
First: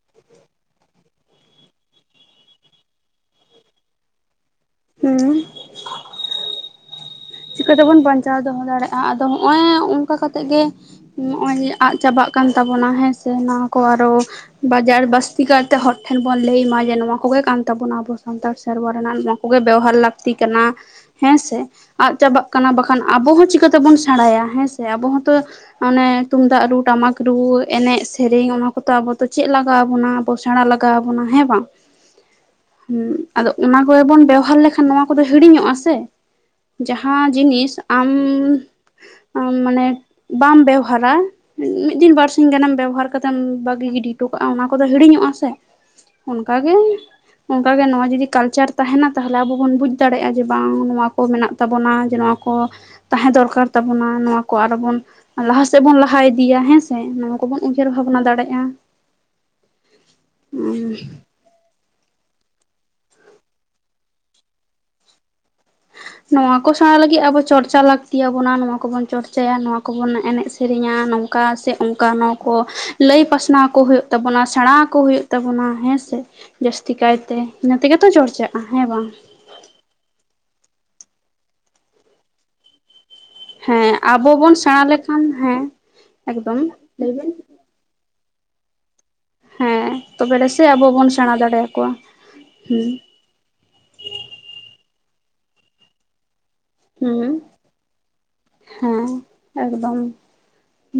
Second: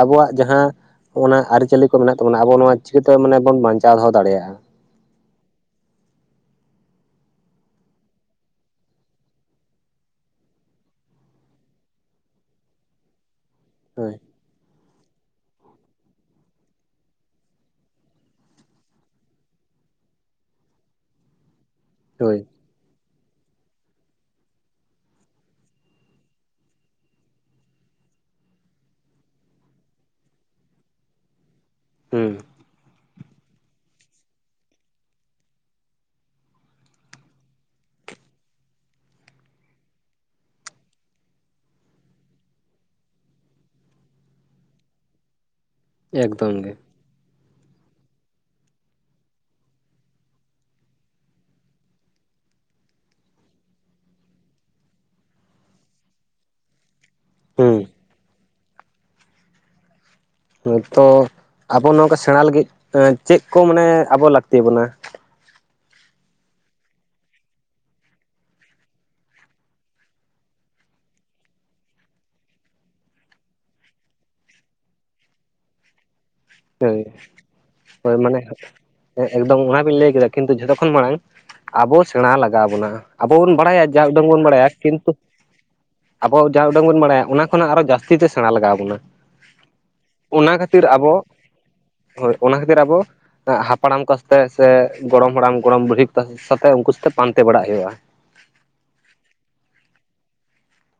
ᱟᱵᱚᱣᱟᱜ ᱡᱟᱦᱟᱸ ᱦᱚᱸᱱᱟ ᱟᱹᱨᱤᱪᱟᱹᱞᱤ ᱠᱚ ᱢᱮᱱᱟᱜ ᱛᱟᱵᱚᱱᱟ ᱟᱵᱚ ᱱᱚᱣᱟ ᱪᱤᱠᱟᱹᱛᱮ ᱢᱟᱱᱮ ᱵᱚᱱ ᱵᱟᱧᱪᱟᱣ ᱫᱚᱦᱚ ᱫᱟᱲᱮᱭᱟᱜᱼᱟ ᱦᱩᱸ ᱪᱤᱠᱟᱹᱛᱮᱵᱚᱱ ᱵᱟᱧᱪᱟᱣ ᱫᱚᱦᱚ ᱫᱟᱲᱮᱭᱟᱜᱼᱟ ᱟᱫᱚ ᱦᱚᱸᱜᱼᱚᱭ ᱚᱱᱠᱟ ᱠᱟᱛᱮᱫ ᱜᱮ ᱱᱚᱜᱼᱚᱭ ᱡᱮ ᱟᱫ ᱪᱟᱵᱟᱜ ᱠᱟᱱ ᱛᱟᱵᱚᱱᱟ ᱦᱮᱸ ᱥᱮ ᱱᱚᱶᱟ ᱠᱚ ᱟᱨᱚ ᱦᱳᱭ ᱵᱟᱡᱟᱨ ᱵᱟᱥᱛᱤ ᱠᱟᱭᱛᱮ ᱦᱚᱲᱴᱷᱮᱱ ᱵᱚᱱ ᱞᱟᱹᱭ ᱢᱟ ᱡᱮ ᱱᱚᱶᱟ ᱠᱚᱜᱮ ᱠᱟᱱ ᱛᱟᱵᱚᱱᱟ ᱟᱵᱚ ᱥᱟᱱᱛᱟᱲ ᱥᱮᱨᱣᱟ ᱨᱮᱱᱟᱜ ᱱᱚᱶᱟ ᱠᱚᱜᱮ ᱵᱮᱣᱦᱟᱨ ᱞᱟᱹᱠᱛᱤ ᱠᱟᱱᱟ ᱦᱮᱸ ᱥᱮ ᱟᱫ ᱦᱳᱭ ᱪᱟᱵᱟᱜ ᱠᱟᱱᱟ ᱵᱟᱠᱷ ᱠᱷᱟᱱ ᱟᱵᱚᱦᱚᱸ ᱪᱤᱠᱟᱹᱛᱮᱵᱚᱱ ᱥᱮᱬᱟᱭᱟ ᱦᱮᱸ ᱥᱮ ᱟᱵᱚ ᱦᱚᱸᱛᱚ ᱚᱱᱮ ᱛᱩᱢᱫᱟᱜ ᱨᱩ ᱴᱟᱢᱟᱠ ᱨᱩ ᱮᱱᱮᱡ ᱥᱮᱨᱮᱧ ᱚᱱᱟ ᱠᱚᱫᱚ ᱟᱵᱚ ᱫᱚ ᱪᱮᱫ ᱞᱟᱜᱟᱣ ᱟᱵᱚᱱᱟ ᱵᱚ ᱥᱮᱬᱟ ᱞᱟᱜᱟᱣ ᱟᱵᱚᱱᱟ ᱦᱮᱸ ᱵᱟᱝ ᱦᱩᱸ ᱦᱸ ᱟᱫᱚ ᱚᱱᱟ ᱠᱚᱨᱮ ᱵᱚᱱ ᱵᱮᱣᱦᱟᱨ ᱞᱮᱠᱷᱟᱱ ᱱᱚᱣᱟ ᱠᱚᱫᱚ ᱦᱤᱲᱤᱧᱚᱜᱼᱟ ᱥᱮ ᱡᱟᱦᱟᱸ ᱡᱤᱱᱤᱥ ᱟᱢ ᱢᱟᱱᱮ ᱵᱟᱢ ᱵᱮᱣᱦᱟᱨᱟ ᱢᱤᱫ ᱫᱤᱱ ᱵᱟᱨᱥᱸᱤᱝ ᱜᱟᱱᱮᱢ ᱵᱮᱵᱚᱦᱟᱨ ᱠᱟᱛᱮᱢ ᱵᱷᱟᱹᱜᱤ ᱜᱤᱰᱤ ᱦᱚᱴᱚ ᱠᱟᱜᱼᱟ ᱚᱱᱟ ᱠᱚᱫᱚ ᱦᱤᱲᱤᱧᱚᱜᱼᱟ ᱥᱮ ᱚᱱᱠᱟ ᱜᱮ ᱚᱱᱠᱟ ᱜᱮ ᱱᱚᱶᱟ ᱡᱩᱫᱤ ᱠᱟᱞᱪᱟᱨ ᱛᱟᱦᱮᱱᱟ ᱛᱟᱦᱚᱞᱮ ᱟᱵᱚ ᱵᱚᱱ ᱵᱩᱡᱽ ᱫᱟᱲᱮᱭᱟᱜᱼᱟ ᱡᱮ ᱵᱟᱝ ᱱᱚᱶᱟ ᱠᱚ ᱢᱮᱱᱟᱜ ᱛᱟᱵᱚᱱᱟ ᱡᱮ ᱱᱚᱣᱟ ᱠᱚ ᱛᱟᱦᱮᱸ ᱫᱚᱨᱠᱟᱨ ᱛᱟᱵᱚᱱᱟ ᱱᱚᱶᱟ ᱠᱚ ᱟᱨᱚ ᱵᱚᱱ ᱞᱟᱦᱟ ᱥᱮᱫ ᱵᱚᱱ ᱞᱟᱦᱟ ᱤᱫᱤᱭᱟ ᱦᱮᱸ ᱥᱮ ᱱᱚᱶᱟ ᱠᱚᱵᱚᱱ ᱦᱩᱸ ᱩᱭᱦᱟᱹᱨ ᱵᱷᱟᱵᱱᱟ ᱫᱟᱲᱮᱭᱟᱜᱼᱟ ᱛᱚ ᱟᱵᱚ ᱱᱚᱝᱠᱟ ᱥᱮᱬᱟ ᱞᱟᱹᱜᱤᱫ ᱪᱮᱫ ᱠᱚ ᱢᱟᱱᱮ ᱟᱵᱚ ᱞᱟᱹᱠᱛᱤ ᱵᱚᱱᱟ ᱱᱚᱶᱟ ᱠᱚ ᱥᱮᱬᱟ ᱞᱟᱹᱜᱤᱫ ᱟᱵᱚ ᱪᱚᱨᱪᱟ ᱞᱟᱹᱠᱛᱤᱭᱟᱵᱚᱱᱟ ᱱᱚᱶᱟ ᱠᱚᱵᱩᱱ ᱪᱚᱨᱪᱟᱭᱟ ᱱᱚᱶᱟ ᱠᱚᱵᱚᱱ ᱮᱱᱮᱡ ᱥᱮᱨᱮᱧᱟ ᱱᱚ ᱚᱠᱟ ᱥᱮ ᱚᱱᱠᱟ ᱱᱚᱣᱟ ᱠᱚ ᱞᱟᱹᱭ ᱯᱟᱥᱱᱟᱣ ᱠᱚ ᱦᱩᱭᱩᱜ ᱛᱟᱵᱚᱱᱟ ᱥᱮᱬᱟᱣ ᱟᱠᱚ ᱦᱩᱭᱩᱜ ᱛᱟᱵᱚᱱᱟ ᱦᱮᱸ ᱥᱮ ᱡᱟᱹᱥᱛᱤ ᱦᱳᱭ ᱠᱟᱭᱛᱮ ᱤᱱᱟᱹ ᱛᱮᱜᱮ ᱛᱚ ᱦᱳᱭ ᱢᱟᱱᱮ ᱪᱚᱨᱪᱟᱜᱼᱟ ᱦᱮᱸ ᱵᱟᱝ ᱮᱠᱫᱚᱢ ᱚᱱᱟ ᱵᱤᱱ ᱞᱟᱹᱭ ᱠᱮᱫᱟ ᱠᱤᱱᱛᱩ ᱡᱷᱚᱛᱚ ᱠᱷᱚᱱ ᱢᱟᱲᱟᱝ ᱟᱵᱚ ᱥᱮᱬᱟ ᱞᱟᱜᱟᱣ ᱵᱚᱱᱟ᱾ ᱟᱵᱚ ᱵᱚᱱ ᱵᱟᱲᱟᱭᱟ ᱦᱮᱸ ᱡᱟ ᱩᱰᱟᱹᱝ ᱟᱵᱚ ᱵᱚᱱ ᱵᱟᱲᱟᱭᱟ ᱥᱮᱬᱟ ᱠᱤᱱᱛᱩ ᱞᱮᱠᱷᱟᱱ ᱦᱮᱸ ᱟᱵᱚ ᱮᱠᱫᱚᱢ ᱡᱟ ᱩᱰᱟᱹᱝ ᱵᱚᱱ ᱞᱟᱹᱭ ᱵᱟᱲᱟᱭᱟ ᱵᱮᱱ ᱚᱱᱟ ᱠᱷᱚᱱᱟᱜ ᱟᱨᱚ ᱡᱟᱹᱥᱛᱤᱛᱮ ᱥᱮᱬᱟ ᱞᱟᱜᱟᱣ ᱟᱵᱚᱱᱟ ᱦᱮᱸ ᱛᱚᱵᱮ ᱨᱮᱥᱮ ᱟᱵᱚ ᱵᱚᱱ ᱥᱮᱬᱟ ᱫᱟᱲᱮᱭᱟᱠᱚᱣᱟ ᱦᱳᱭ ᱚᱱᱟ ᱠᱷᱟᱹᱛᱤᱨ ᱦᱩᱸ ᱟᱵᱚ ᱦᱟᱯᱟᱲᱟᱢ ᱠᱟᱛᱮ ᱥᱮ ᱜᱚᱲᱚᱢ ᱦᱟᱲᱟᱢ ᱜᱚᱲᱚᱢ ᱵᱩᱲᱦᱤ ᱥᱟᱛᱮ ᱩᱱᱠᱩ ᱥᱟᱛᱮᱜ ᱦᱩᱸ ᱯᱟᱱᱛᱮ ᱵᱟᱲᱟᱜ ᱦᱩᱭᱩᱜᱼᱟ ᱦᱮᱸ ᱮᱠᱫᱚᱢ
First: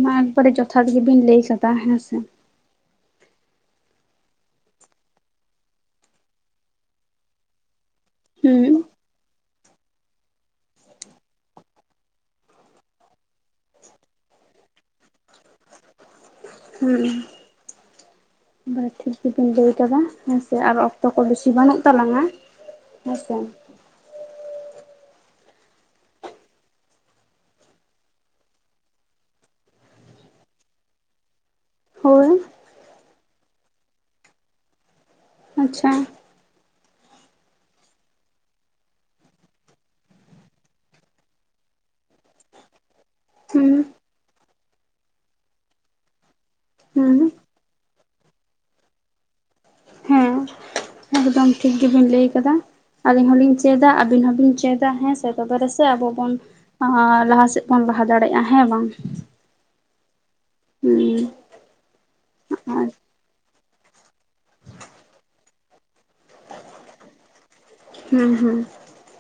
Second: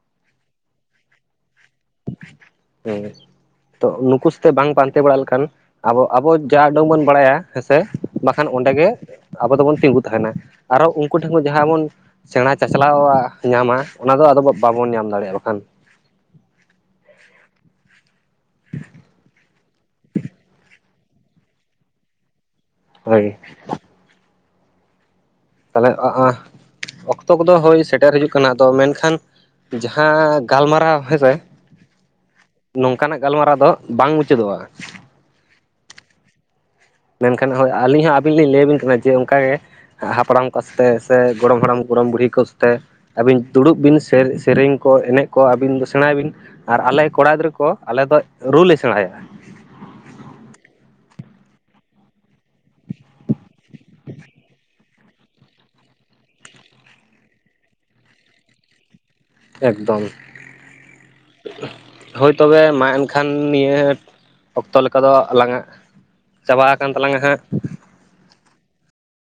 ᱢᱟ ᱮᱠᱵᱟᱨᱮ ᱡᱚᱛᱷᱟᱛ ᱜᱮᱵᱤᱱ ᱞᱟᱹᱭ ᱠᱟᱫᱟ ᱦᱮᱸᱥᱮ [unintelligible] ᱛᱚ ᱱᱩᱠᱩ ᱥᱟᱛᱮ ᱵᱟᱝ ᱯᱟᱱᱛᱮ ᱵᱟᱲᱟ ᱞᱮᱠᱷᱟᱱ ᱟᱵᱚ ᱟᱵᱚ ᱡᱟ ᱩᱰᱟᱹᱝ ᱵᱚᱱ ᱵᱟᱲᱟᱭᱟ ᱦᱮᱸᱥᱮ, ᱵᱟᱠᱷᱟᱱ ᱦᱩᱸ ᱚᱸᱰᱮ ᱜᱮ ᱟᱵᱚ ᱫᱚ ᱵᱚᱱ ᱛᱤᱸᱜᱩ ᱛᱟᱦᱮᱱᱟ ᱟᱨ ᱦᱚᱸ ᱩᱱᱠᱩ ᱴᱷᱮᱱ ᱡᱟᱦᱟᱸ ᱵᱚᱱ ᱥᱮᱬᱟ ᱪᱟᱪᱞᱟᱣ-ᱟᱜ ᱧᱟᱢᱟ ᱚᱱᱟ ᱫᱚ ᱟᱫᱚ ᱵᱟᱵᱚᱱ ᱧᱟᱢ ᱫᱟᱲᱮᱭᱟᱜᱼᱟ ᱵᱟᱠᱷᱟᱱ᱾ ᱦᱩᱸ ᱵᱟ ᱴᱷᱤᱠ ᱜᱮᱵᱤᱱ ᱞᱟᱹᱭ ᱠᱟᱫᱟ ᱦᱮᱸ ᱥᱮ ᱟᱨ ᱚᱠᱛᱚ ᱠᱚ ᱵᱮᱥᱤ ᱵᱟᱹᱱᱩᱜ ᱛᱟᱞᱟᱝᱼᱟ ᱦᱳᱭ ᱛᱟᱦᱚᱞᱮ ᱚᱜ ᱚ ᱚᱠᱛᱚ ᱠᱚᱫᱚ ᱦᱳᱭ ᱥᱮᱴᱮᱨ ᱦᱤᱡᱩᱜ ᱠᱟᱱᱟ ᱟᱫᱚ ᱢᱮᱱᱠᱷᱟᱱ ᱡᱟᱦᱟᱸ ᱜᱟᱞᱢᱟᱨᱟᱣ ᱦᱮᱸ ᱥᱮ ᱦᱳᱭ, ᱱᱚᱝᱠᱟ ᱱᱟᱜ ᱜᱟᱞ ᱢᱟᱨᱟᱣ ᱫᱚ ᱵᱟᱝ ᱢᱩᱪᱟᱹᱫ ᱚᱜᱼᱟ ᱟᱪᱪᱷᱟ ᱢᱮᱱᱠᱷᱟᱱ ᱦᱳᱭ ᱟᱹᱞᱤᱧ ᱦᱚᱸ ᱟᱹᱵᱤᱱ ᱞᱤᱧ ᱞᱟᱹᱭᱟᱵᱤᱱ ᱠᱟᱱᱟ ᱡᱮ ᱚᱱᱠᱟ ᱜᱮ ᱦᱟᱯᱲᱟᱢ ᱠᱚ ᱥᱟᱛᱮᱜ ᱥᱮ ᱜᱚᱲᱚᱢ ᱦᱟᱲᱟᱢ ᱜᱚᱲᱚᱢ ᱵᱩᱲᱦᱤ ᱠᱚ ᱥᱟᱛᱮ ᱟᱹᱵᱤᱱ ᱦᱩᱸ ᱫᱩᱲᱩᱵ ᱵᱤᱱ ᱥᱮᱨᱮᱧ ᱠᱚ ᱮᱱᱮᱡ ᱠᱚ ᱟᱹᱵᱤᱱ ᱫᱚ ᱥᱮᱬᱟᱭ ᱵᱤᱱ ᱟᱨ ᱟᱞᱮ ᱦᱩᱸ ᱠᱚᱲᱟ ᱜᱤᱫᱽᱨᱟᱹ ᱠᱚ, ᱟᱞᱮ ᱫᱚ ᱨᱩ ᱞᱮ ᱥᱮᱬᱟᱭᱟ᱾ ᱦᱮᱸ ᱮᱠᱫᱚᱢ ᱴᱷᱤᱠ ᱜᱮᱵᱤᱱ ᱞᱟᱹᱭ ᱠᱟᱫᱟ᱾ ᱟᱹᱞᱤᱧ ᱦᱚᱞᱤᱧ ᱪᱮᱫᱟ ᱟᱹᱵᱤᱱ ᱦᱚᱸ ᱵᱤᱱ ᱪᱮᱫᱟ ᱦᱮᱸ ᱥᱮ ᱛᱚᱵ ᱨᱮ ᱥᱮᱫ ᱟᱵᱚ ᱵᱚᱱ ᱚ ᱞᱟᱦᱟ ᱥᱮᱫ ᱵᱚᱱ ᱞᱟᱦᱟ ᱫᱟᱲᱜᱼᱟ ᱦᱮᱸ ᱵᱟᱝ? ᱮᱠᱫᱚᱢ ᱦᱩᱸ᱾ ᱦᱳᱭ ᱛᱚᱵᱮ ᱟᱨ ᱢᱟ ᱮᱱᱠᱷᱟᱱ ᱱᱤᱭᱟᱹ ᱚᱠᱛᱚ ᱞᱮᱠᱟ ᱫᱚ ᱟᱞᱟᱝ ᱟᱜ ᱪᱟᱵᱟ ᱠᱟᱱ ᱛᱟᱞᱟᱝ ᱟ ᱦᱟᱸᱜ, ᱦᱩᱸ ᱦᱩᱸ,